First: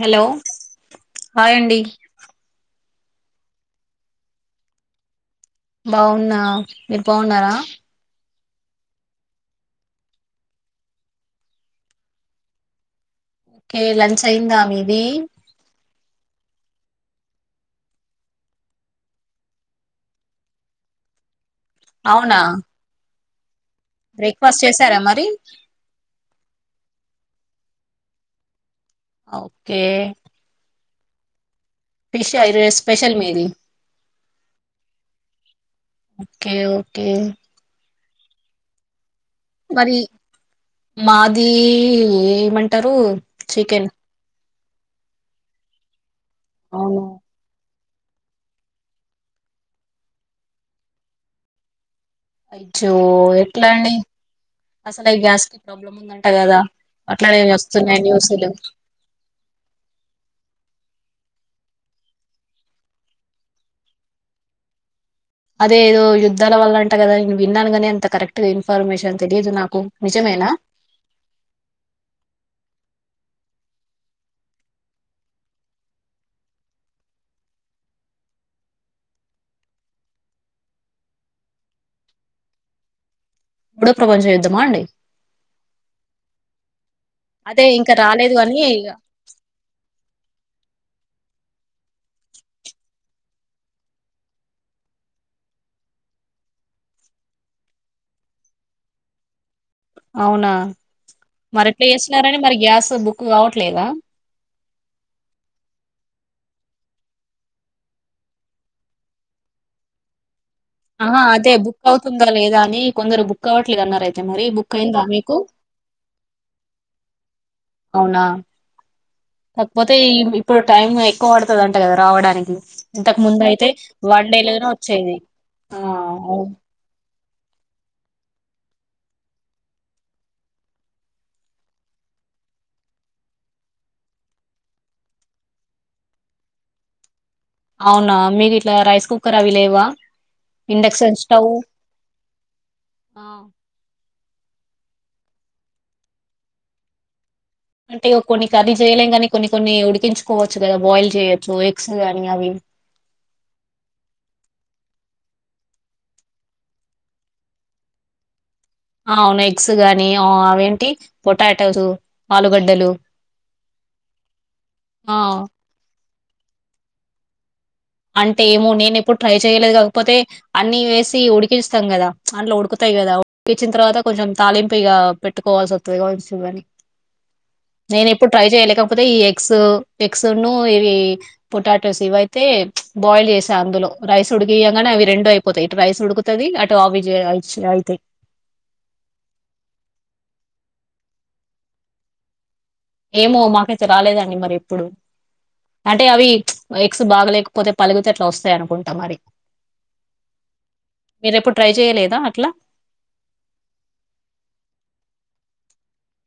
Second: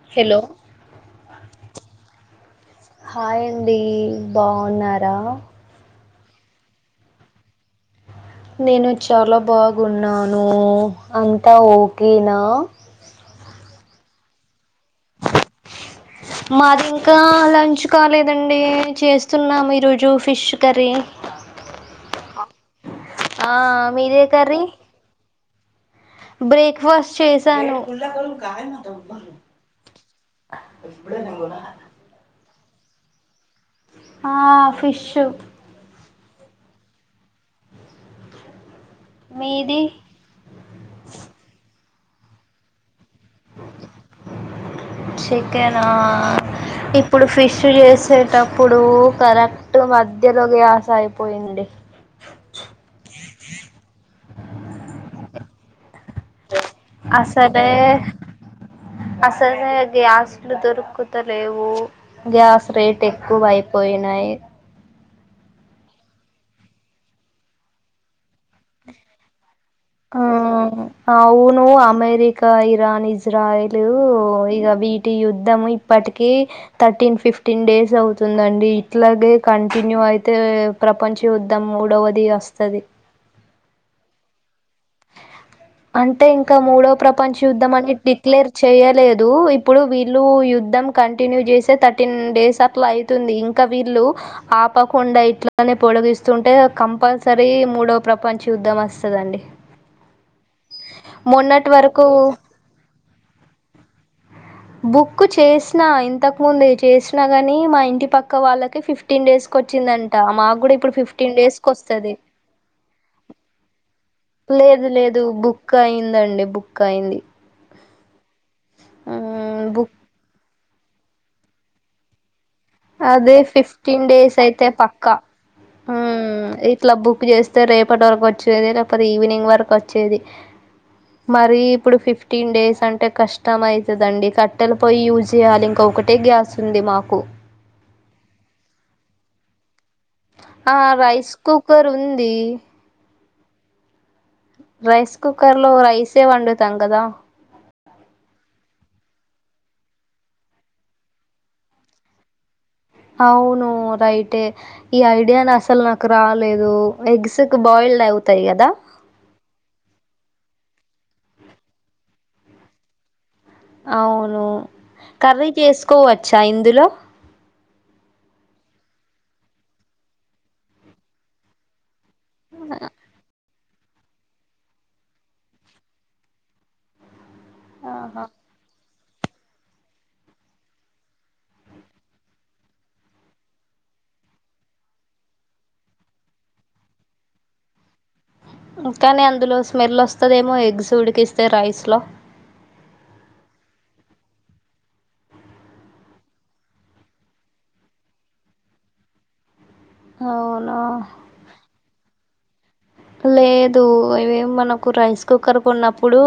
Hello hello hi అండి hi అండి బాగున్నారా బాగున్నా మీరు బాగున్నారా నేను చాలా బాగున్నాను అంతా ఓకేనా ఓకే లంచ్ అయ్యిందా మీది మాది ఇంకా లంచ్ కాలేదండి చేస్తున్నాము ఈరోజు ఫిష్ కర్రీ అవునా ఆ మీదే కర్రీ బ్రేక్ఫాస్ట్ చేసారా మరి బ్రేక్ఫాస్ట్ చేసాను అ ఓకే ఫిష్ ఆ ఈరోజు స్పెషల్ మీది ఆ ఫిష్షు ఓకే ఓకే మీది మరి మాది ఏమంటరు చికెన్ చికెనా అవును ఇప్పుడు ఫిష్ చేసేటప్పుడు కరెక్ట్ మధ్యలో గ్యాస్ అయిపోయింది అయిజో ఎట్లా అండి అసలు గ్యాస్ కి ప్రాబ్లం ఉందంట కదా అట్లనే అసలే వస్తున్నాయి న్యూస్లు అసలే గ్యాస్లు దొరుకు తలేవు గ్యాస్ రేట్ ఎక్కువ అయిపోయినాయి అదే ఏదో యుద్ధాల వల్ల అంటే కదా నేను విన్నాను గాని అంత కరెక్ట్ ఇన్ఫర్మేషన్ తెలీదు నాకు ఆ నిజమేనా అవును అమెరికా ఇరాన్ ఇజ్ జ్రాయిలు ఇక వీటి యుద్ధం ఇప్పటికి థర్టీన్ ఫిఫ్టీన్ డేస్ అవుతు తుందండి ఇట్లాగే కంటిన్యూ అయితే ప్రపంచ యుద్ధం మూడవది వస్తది మూడో ప్రపంచ యుద్ధమా అండి అంటే ఇంకా మూడో ప్రపంచ అదే యుద్ధం అని ఇంకా రాలేదు డిక్లేర్ అని చేయలేదు ఇప్పుడు వీళ్ళు యుద్ధం కంటిన్యూ చేసే థర్టీన్ డేస్ అట్లా అయితుంది ఇంకా వీళ్ళు ఆపకుండా ఇట్లానే పో పొడగిస్తుంటే కంపల్సరీ మూడో ప్రపంచ యుద్ధం వస్తదండి అవునా మరి మొన్నటి ఎట్లా వరకు చేస్తునారని మరి గ్యాస్ బుక్ కావట్లేదా బుక్కు చేసిన ఇంతకు ముందు చేసిన గాని మా ఇంటి పక్క వాళ్ళకి ఫిఫ్టీన్ డేస్ కొచ్చిందంట మా ఆహ అదే బుక్కవుతుందో లేదా అని కొందరు బుక్ అవ్వట్లేదు అన్నారు అయితే మరి లేదు బుక్కయింద లేదు మీకు బుక్ అయిందండి బుక్ అయింది అవునా ఉమ్, కాకపోతే బుక్ ఇప్పుడు టైం ఎక్కువ పడతదంట కదా రావడానికి ఇంతకు అదే ముందు అయితే ఫిఫ్టీన్ వన్ డేస్ డే అయితే లోనే పక్కా వచ్చేది ఆ అవును ఉమ్మ్ ఇట్ల బుక్ చేస్తే రేపటి వరకు వచ్చేది లేకపోతే ఈవినింగ్ వరకు వచ్చేది మరి ఇప్పుడు ఫిఫ్టీన్ డేస్ అంటే కష్టమయితదండి కట్టెలు పొయ్యి యూజ్ చేయాలి ఇంకో ఒకటే గ్యాసు ఉంది మాకు అవునా మీది ఇట్లా రైస్ కుక్కర్ అవి లేవ ఆ రైస్ కుక్కర్ ఉంది ఆ రైస్ కుక్కర్ లో రైసే వండుతాం కదా అంటే కొన్ని కర్రీ చేయలేం కాని కొన్ని కొన్ని ఉడికించుకోవచ్చు కదా బాయిల్ చేయచ్చు ఎగ్స్ గానీ అవి అవును రైటే ఈ ఐడియా అసలు నాకు రాలేదు ఎగ్స్ కు బాయి [unintelligible] అవుతాయి కదా అవును ఎగ్స్ గానీ అవేంటి పొటాటోస్ ఆలుగడ్డలు అవును ఆ కర్రీ చేసుకోవచ్చా ఇందులో అంటే ఏమో నేను ఎప్పుడు ట్రై చేయలేదు కాకపోతే అన్ని వేసి ఉడికిస్తాం కదా అంట్లో ఉడుకుతాయి కదా ఉడికిచ్చిన తర్వాత కొంచెం తాలింపు ఇ పెట్టుకోవాల్సి వస్తుంది కావచ్చు అని నేను ఆహా ఎప్పుడు ట్రై చేయలే కాకపోతే ఈ ఎగ్స్ ఎగ్స్ను ఇవి పొటాటోస్ ఇవి అయితే బాయిల్ చేసా అందులో రైస్ ఉడికియగానే అవి రెండు అయిపోతాయి ఇటు రైస్ ఉడుకుతుంది అటు ఆవి అయితాయి కానీ అందులో స్మెల్ వస్తుందేమో ఎగ్స్ ఉడికిస్తే రైస్లో ఏమో మాకైతే రాలేదండి మరి ఎప్పుడు అంటే అవి ఎక్స్ బాగలేకపోతే పలుగితే అట్లా వస్తాయి అనుకుంటా మరి అవునా మీరెప్పుడు ట్రై చెయలేద అట్లా లేదు ఇవే మనకు రైస్ కుక్కర్ కు ఉన్నప్పుడు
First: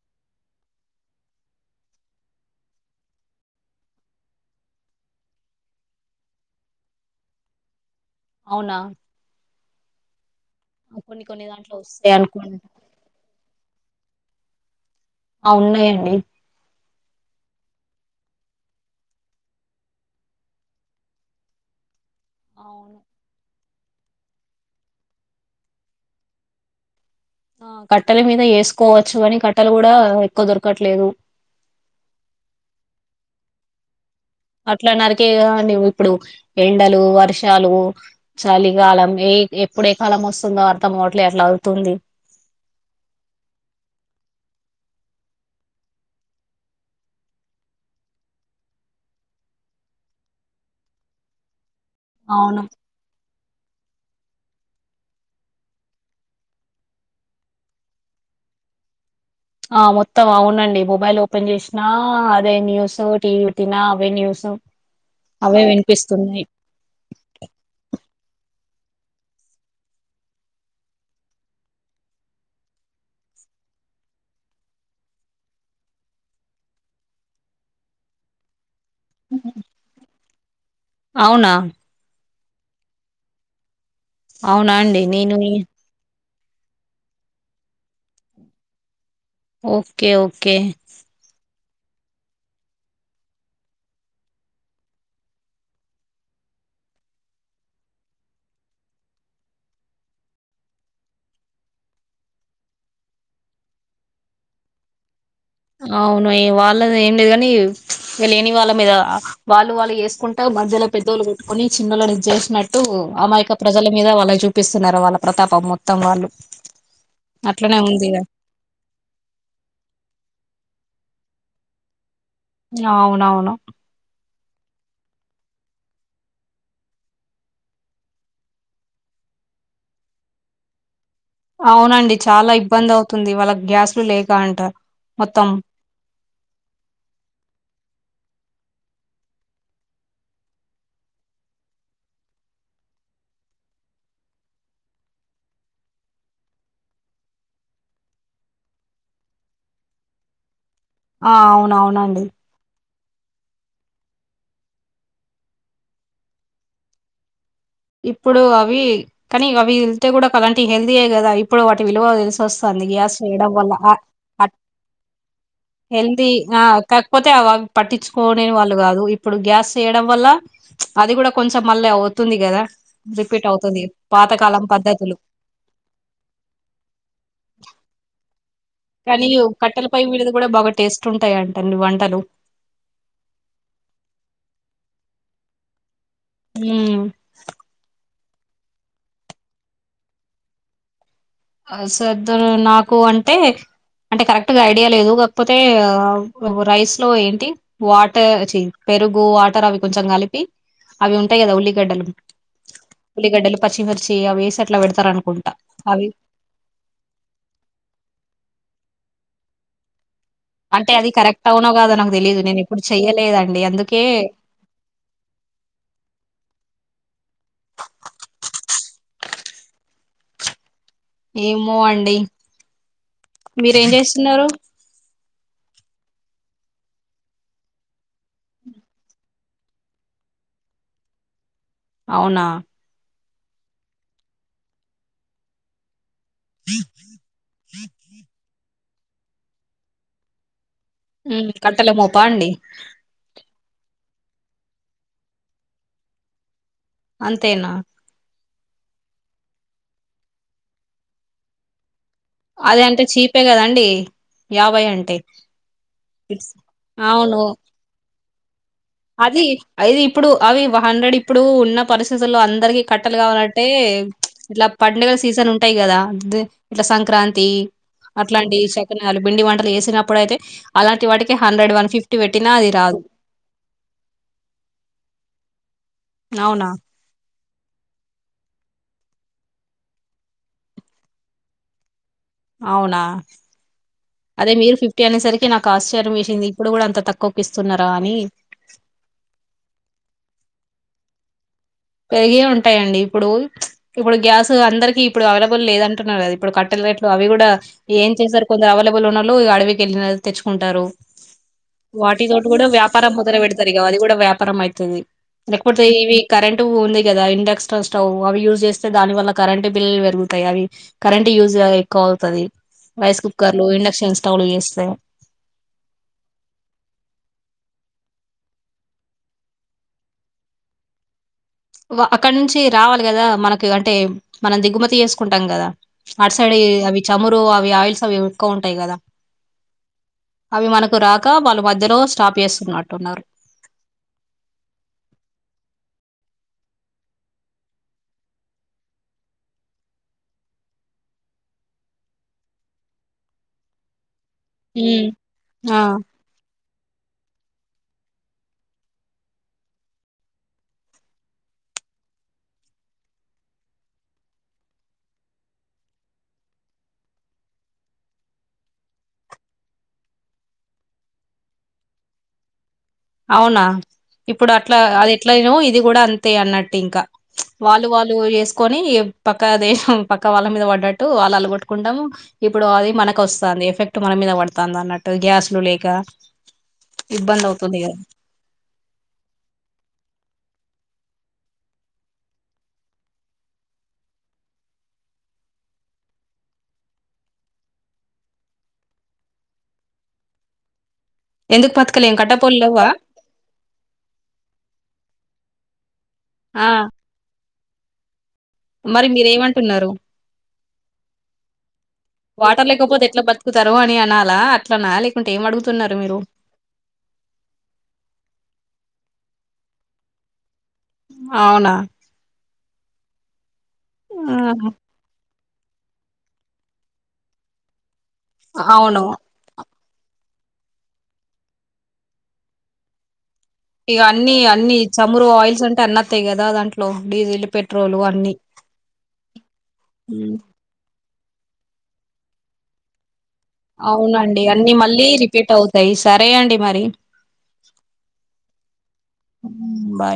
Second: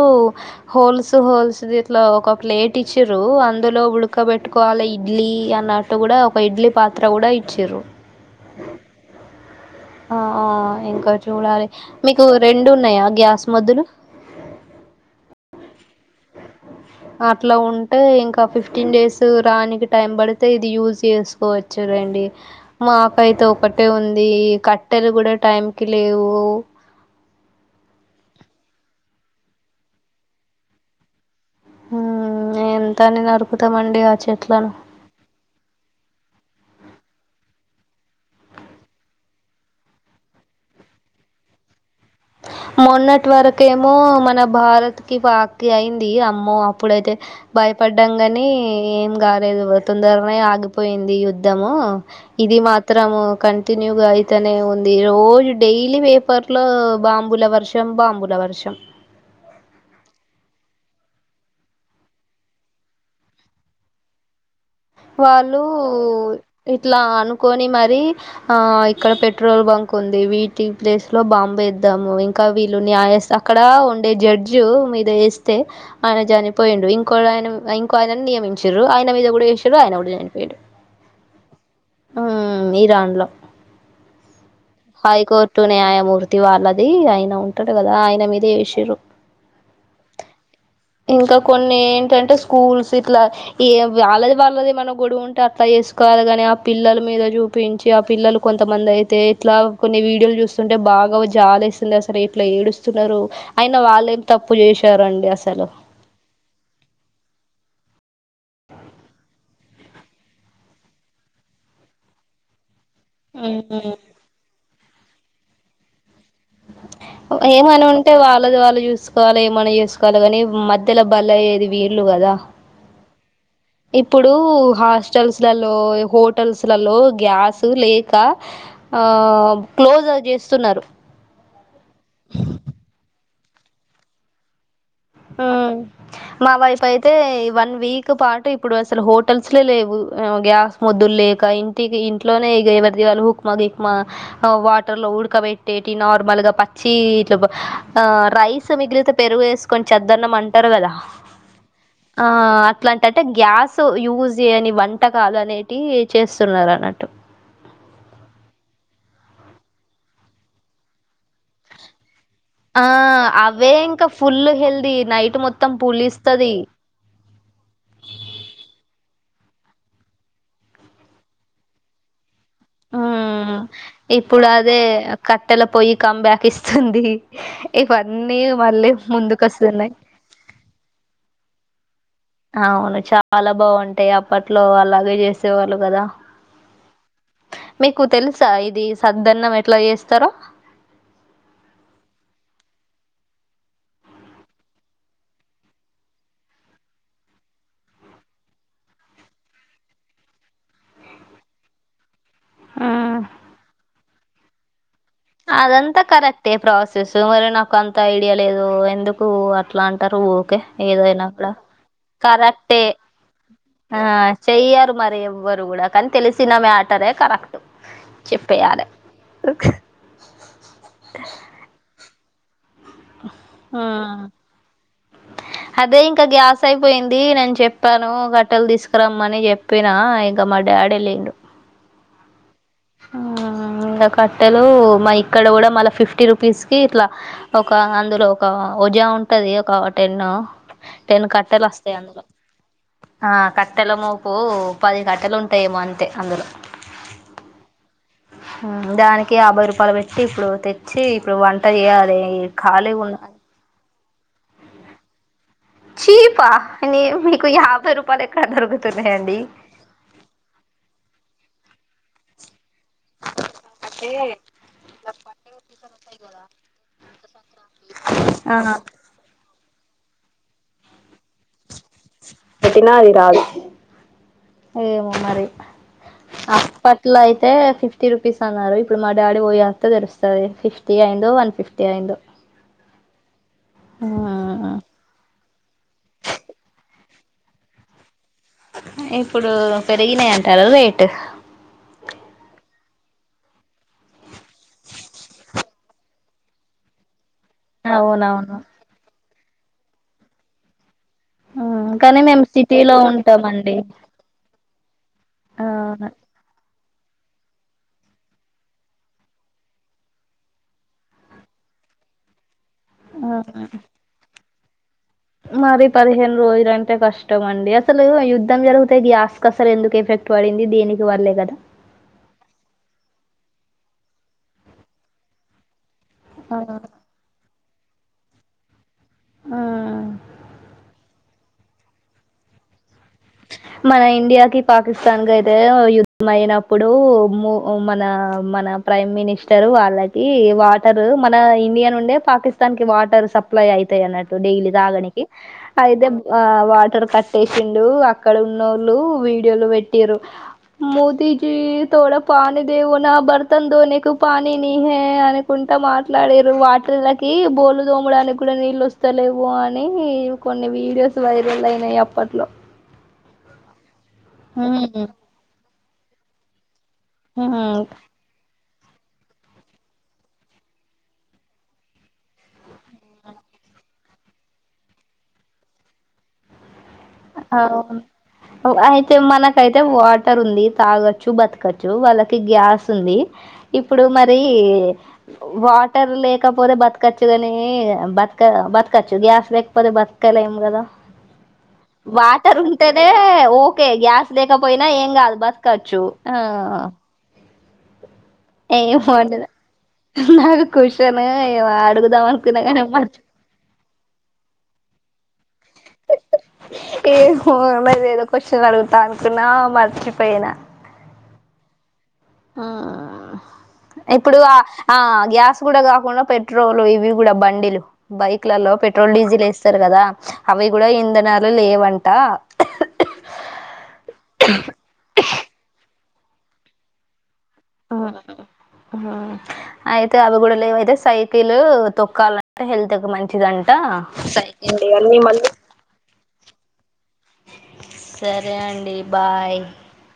హోల్స్ హోల్స్ ఇట్లా ఒక ప్లేట్ ఇచ్చారు అందులో ఉడక పెట్టుకోవాలి ఇడ్లీ అన్నట్టు కూడా ఒక ఇడ్లీ పాత్ర కూడ ఇచ్చరు అవునా ఆ ఆ! ఇంకా కొన్ని కొన్ని చూడాలి దాంట్లో వస్తాయి మీకు అనుకుంట రెండు ఉన్నాయా గ్యాస్ [unintelligible] ఆ ఉన్నాయండి అట్లా ఉంటే ఇంకా ఫిఫ్టీన్ డేస్ రానికి టైం పడితే ఇది యూజ్ చేసుకో చూడండి అవును మాకైతే ఒక ఒకట్టే ఉంది కట్టెలు కూడ టైం కి లేవు ఆ కట్టెల మీద వేసుకోవచ్చు కానీ కట్టలు కూడ ఎక్కువ దొరకట్లేదు హు ఎంత అని నరుకుతమండి అట్ల [unintelligible] ఇప్పుడు ఎండలు వర్షాలు చలికాలం ఏ ఎప్పుడ ఏ కాలం వస్తుందో అర్ధం కావట్ల ఎట్ల అవుతుంది అ మొన్నటి వరకేమో మన భారత్ కి [unintelligible] అయింది అమ్మో అప్పుడైతే బ బయ్యపడ్డం గాని ఏం కాలేదు తొందరనే ఆగిపోయింది యుద్ధము ఇది అవును మాత్రం కంటిన్యూగా అయితేనే ఉంది రోజు డైలీ పేపర్ లో బాంబుల వర్షం బాంబుల వర్షం ఆ మొత్తం అవునండి మొబైల్ ఓపెన్ చేసినా అదే న్యూస్ టీవీ [unintelligible] అవే న్యూస్ వాళ్ళు అవే వినిపిస్తున్నాయి ఇట్లా అనుకొని మరి ఆ ఇక్కడ పెట్రోల్ బంక్ ఉంది వీటి ప్లేస్ లో బాంబు వద్దాము ఇంకా వీళ్ళు న్యాయస్ అక్కడ జడ్జు మీద వేస్తే ఆయన చనిపోయిండు ఇంకో ఆయన ఇంకో ఆయన నియమిం [unintelligible] ఆయన మీద కూడా వేసిరు ఆయన కూడా చనిపోయడు అవునా మీ దాన్లో అవునా అండి నేను హైకోర్టు న్యాయమూర్తి వాళ్ళది ఆయన ఉంటాడు కదా ఆయన మీద వేసిరు ఒకే ఒకే కొన్ని ఏంటంటే స్కూల్స్ ఇట్లా వాళ్ళది వాళ్ళది మన గొడవు ఉంటే అట్లా చేసుకోవాలి గాని ఆ పిల్లల మీద చూపించి ఆ పిల్లలు కొంతమంది అయితే ఇట్లా కొన్ని వీడియోలు చూస్తుంటే బాగా జాలి వేసింది అసలు ఇట్ల ఏడుస్తున్నారు అయిన వాళ్ళ ఎం తప్ ప్పు చేశారండి అ అవును ఏ వాళ్ళది ఏం లేదు గాని. ఇగ లేని వాళ్ళ మీదా. వాళ్ళు వాళ్ళు చేసుకుంటా మధ్యలో పెద్దోళ్ళు కొట్టుకొని చిన్నళ్ళని ఇద్జేసినట్ట్ ట్టూ. అమాయక ప్రజల మీద వాళ్ళ చూపిస్తున్నారు వాళ్ళ ప్రతాపం మొత్తం వాళ్ళు. అట్లనే ఏమని ఉంది ఉంటే ఇగ వాళ్ళది వాళ్ళు చూసుకోవాలే ఏమన్న చేసుకోవాలే గాని మధ్ ధ్యల బలైయ్యేది వీళ్ళు గదా. అవునవును ఇప్పుడూ హాస్టల్స్ల్లో, హోటల్స్లలో గ్యాస లేకా ఆ క్లోజ్ చేస్తున్నరు. అవునండి చాలా ఇబ్బంది అవుతుంది వాళ్ళక్ గ్యాస్లు లేక అంటా. ఆ మా వైపైయితే ఈ వన్ వీక్ పాటు ఇప్ ఇప్పుడు అసలు హోటల్స్ లే లేవు, ఆ గ్యాస్ మొద్దుల్ లేక ఇంటికి ఇంట్లోనే ఇగ ఎవర్ది వాళ్ళు ఉప్మా, గి ఇప్మా ఆ వాటర్ లో ఉడకబట్టేటి నార్మల్ గా పచ్చీ ఇట్ల ఆ రైస్ స్ మిగిలితే పెరుగు ఏసుకొన్ చెద్దన్నం అంటరు గదా. ఆ అవునవునండి ఆ అట్లాంట్ టంటే గ్యాసు యూజ్ జేయని వంటకాలు అనేటీ చేస్తున్నరు అన్నట్టు. ఇప్పుడూ అవీ కానీ అవి తింటే గూడా అలాంటియి హెల్దీయే గదా ఇప్పుడు వాటి విలువ తెల్సు ఆ తొస్తాంది గ్యాస్ లెయడం అవే వల్లా అ ఇంకా ఫుల్ అట్ హెల్దీ నైట్ మొత్తం హెల్దీ పులిస్తది ఆ కాకపోతే అ పట్టించుకోనే వాళ్ళు గాదు ఇప్ ఇప్పుడు గ్యాస్ చేయడం వల్లా ప్చ్ అది గూడా కొంచెం మళ్ళ అవుతుంది గదా ఆ రిపీ ఇప్పుడు అదే కట్టెల పొయ్యి కంబ్యాక్ ఇస్తుందీ ఇవన్న్ కానీయు కట్టెలపొయ్యి మీదిది గూడా బాగా టేస్ట్ ఉంటాయంటండి వంటలు. అవును చాలా బాగుంటాయి అప్పట్లో అలాగే చేసేవాళ్ళు గదా. ఊ తెల్సా ఇదీ సద్ద్దన్నం ఎట్ల చేస్తరో. ఆ సద్దన్నం నాకు అంటే. అంటే కరెక్ట్ గా ఐడియా లేదు కాకపోతే రైస్ లో ఏంటి వాటర్ చీ పెరుగూ వాటర్ అవి కొంచెం కలిపి, అవి ఉంటాయి గదా ఉల్లిగడ్డలు. ఉమ్ ఉల్లిగడ్డలు, పచ్చిమిర్చీ అవి ఏసి అట్లా పెడతారు అనుకుంటా. అవి టే ప్రాసెసూ మరి నాకు అంత ఐడియా లేదూ ఎందుకూ అట్లాం. టరూ ఊకే అంటే అది ఏదైనా కూడ. కరెక్ట్ అవునో కాదో నాకు తెలీదు నేను ఎప్పుడు కరెక్టే చెయ్యలేదండి ఆ అందుకే చెయ్యరు మరి ఎవ్వరు గూడా కానీ తెలిసిన మేటరే కరెక్టు. చెప్పెయ్యాలే. ఏమో అండి. మీరేం ఉమ్ చేస్తున్నరు. అదే ఇంకా గ్యాస్ అయిపోయిందీ. నేను చెప్పానూ కట్టెలు తీసుకురమ్మని చెప్పినా ఇంక మడ్ డాడి లేడు. అవునా ఆ ఇగ కట్టెలూ మా ఇక్కడ గూడా మళ్ళ ఫిఫ్టీ రూ పీస్కీ ఇట్లా ఒకా అందులో ఒకా వజా ఉంటది ఒకా టెన్ను. టెన్ ఉమ్, కట్టెలు కట్టెల వస్తయి మోపా అందులో. అండి ఆ కట్టెల మోపూ పది కట్టెలు ఉంటాయేమో అంతే అందులో. అంతేన హా దానికి యాభై రూపాయలు పెట్టి ఇప్పుడు తెచ్చీ ఇప్పుడూ వంట జేయాలే. అది అంటే చీపే కదండీ. యాభై అంటే చీపా ఇట్స్- నీ నీకు యాభై రూపాయలు ఎక్కడా దొరుగుతు అదీ. అయిది ఇప్పుడు అవి హండ్రెడ్ ఇప్పుడూ ఉన్న పరిస్థితుల్లో అందరికి కట్టెలు కావాలంటే ప్చ్ ఇట్లా పండుగల సీజన్ ఉంటాయి గదా ఇట్లా సంక్రాంతి. అట్లాంటియి ఆ సకినాలు బిండి వంటలు చేస్త్ తినప్పుడయితే అలాంటి వాటికి హండ్రెడ్ వన్ ఫిఫ్టీ పెట్టినా అది రాదు. ఏమో మరి అవునా అప్పట్లో అయిత్ అయితే ఫిఫ్టీ రూపీస్ అన్నారు ఇప్పుడు మా డాడీ పోయేస్త తెరుస్తుంది ఫిఫ్టీ అయిందో వన్ ఫిఫ్టీ అయిందో అవునా అదే మీరు ఫిఫ్టీ అనేసరికి నాకు ఆశ్చర్యం వేసింది ఇప్పుడు కూడా అంత తక్కువకి ఇస్తున్నారా అని ఇప్పుడు పెరిగినయి అంటారు రేటు పెరిగే ఉంటాయండి ఇప్పుడు ఇప్పుడు గ్యాస్ అందరికిీ ఇప్పుడు అవైలబుల్ లేద అంటున్నారు కద ఇప్పు కట్టె రైట్లు అవి కూడా కూడా ఏం చేశారు అవునవును కొందరు అవైలబుల్ ఉన్నలో అడవికి వెళ్ళన తెచ్చుకుంటారు ఉ వాటి తోటి కూడా వ్యాపారం మొదలు పెడతారు క అది కూడా వ్యాపారం ఐతుది లేకపోతే అవును ఇవి కరెంట్ ఉంది కదా ఇండక్షన్ స్టవ్ అవి యూస్ చేస్తే దాని వల్ల కరెంట్ బిల్లు పెరుగుతాయి అవి కరెంట్ యూస్ గా ఎక్కువ అవుతది రైస్ కుక్కర్లు ఇండక్షన్ స్టవ్లు చేస్తే మరి పదిహేను రోజులంటే కష్టం అండి అసలు యుద్ధం జరిగితే ఈ ఆస్ కసలు ఎందుకు ఎఫ ట్టు వడింది దేనికి వర్లే కదా వ అక్కడ నుంచి రావాలి కదా మనకు అంటే మనం దిగుమతి చేసుకుంటాం కదా ఆటు సైడ్ ఆ అవి చమురు అవి ఆయిల్స్ అవి ఎక్కువ ఉంటాయి కదా ఆ అవి మనకు రాక వాళ్లు మధ్యలో స్టాప్ చేస్తున్నట్టున్నారు మన ఇండియాకిి పాకిస్తాన్ కయితే యుద్ధం అయినప్పుడు ము మన మన ప్రైమ్ మినిస్టర్ వాళ్ళకి వాటర్ మన ఇండియా నుండే పాకిస్తాన్ కి వాటర్ సప్లై అయ ఐతయ్ అన్నట్టు డైలీ హ్మ్. తాగనికి ఆ అయితే వ వాటర్ కట్టేసిండు అ అక్కడ ఉన్నోళ్ళు వీడియోలు పెట్టిరు మోదీ జీ తోడ పాని దేవునా బర్తన్ ధోనే కు పానీ నీహె అనుకుంటా ఇంత మాట్లాడరు వాటర్లకి బోలు దోమడానికి కూడా నీళ్ళు వస్తలేవు అని కొన్ని వీడియోస్ వైరల్ అయినయి అప్పట్లో అవునా ఇప్పుడు అట్లా ఉమ్ అది ఎట్లా నో ఇది కూడా అంతే అన్నట్టు ఇంకా హ్మ్ వాళ్ళు వాళ్ళు చెస్ కొని పక్క దేశం పక్క వాళ్ళ మీద పడ్డట్టు వాళ్ళు అలగొట్టుకుంటాం ఇప్పుడు అది మనకు వస్తంది ఎఫెక్ట్ మన మీద పడుతంది అన్నట్టు గ్యాస్ లేక ఇబ్బంది అవు అవును అయితే మనకైతే వాటర్ ఉంది తాగొచ్చు బతకచ్చు వాళ్ళకి గ్యాస్ ఉంది ఇప్పుడు మరి వాటర్ లేకపోతే బతకచ్చు కాని బతక బతకచ్చు గ్యాస్ లేకపోతే బతకలే ఏం కదా ఎందుకు పతు వాటర్ ఉంటేనే ఓకే గ్యాస్ లేకపోయినా ఏం కాదు బతకచ్చు ఆ ఏం మరి వండిన మీరేమంటున్నారు క్వశ్చన్ ఏమో అడుగుదాం అనుకున్నా వాటర్ కానీ లేకపోతే మర్చి ఎట్లా బతుకుతారు అని అనాలా అట్లనా లేకుంటే ఏం అడుగుతు ఏమో మరి ఏదో క్వశ్చన్ అడుగుతా అనుకున్నా మర్చిపోయినా అవునా ఆ ఇప్పుడు ఆ ఆహా. ఆ గ్యాస్ కూడా కాకుండా పెట్రోల్ ఇవి కూడా బండిలు బైక్లలో అవును పెట్రోల్ డీజిల్ వేస్ సరు కదా అవి కూడా ఇంధనాలు లేవంట ఇక అన్ని అన్ని చమురు ఆయిల్స్ అంటే అన్నత్తాయి కదా దాంట్లో డీజిల్ పెట్రోల్ అన్ని అయితే ఉమ్, అవి కూడా అయితే సైత్ కిలు తొక్కాలంటే హెల్త్ కు మంచి అవునండి అన్నీ మళ్ళీ రిపీట్ అవుతయి సరే అండి మరి సరే అండి బాయ్ ఉమ్, బాయ్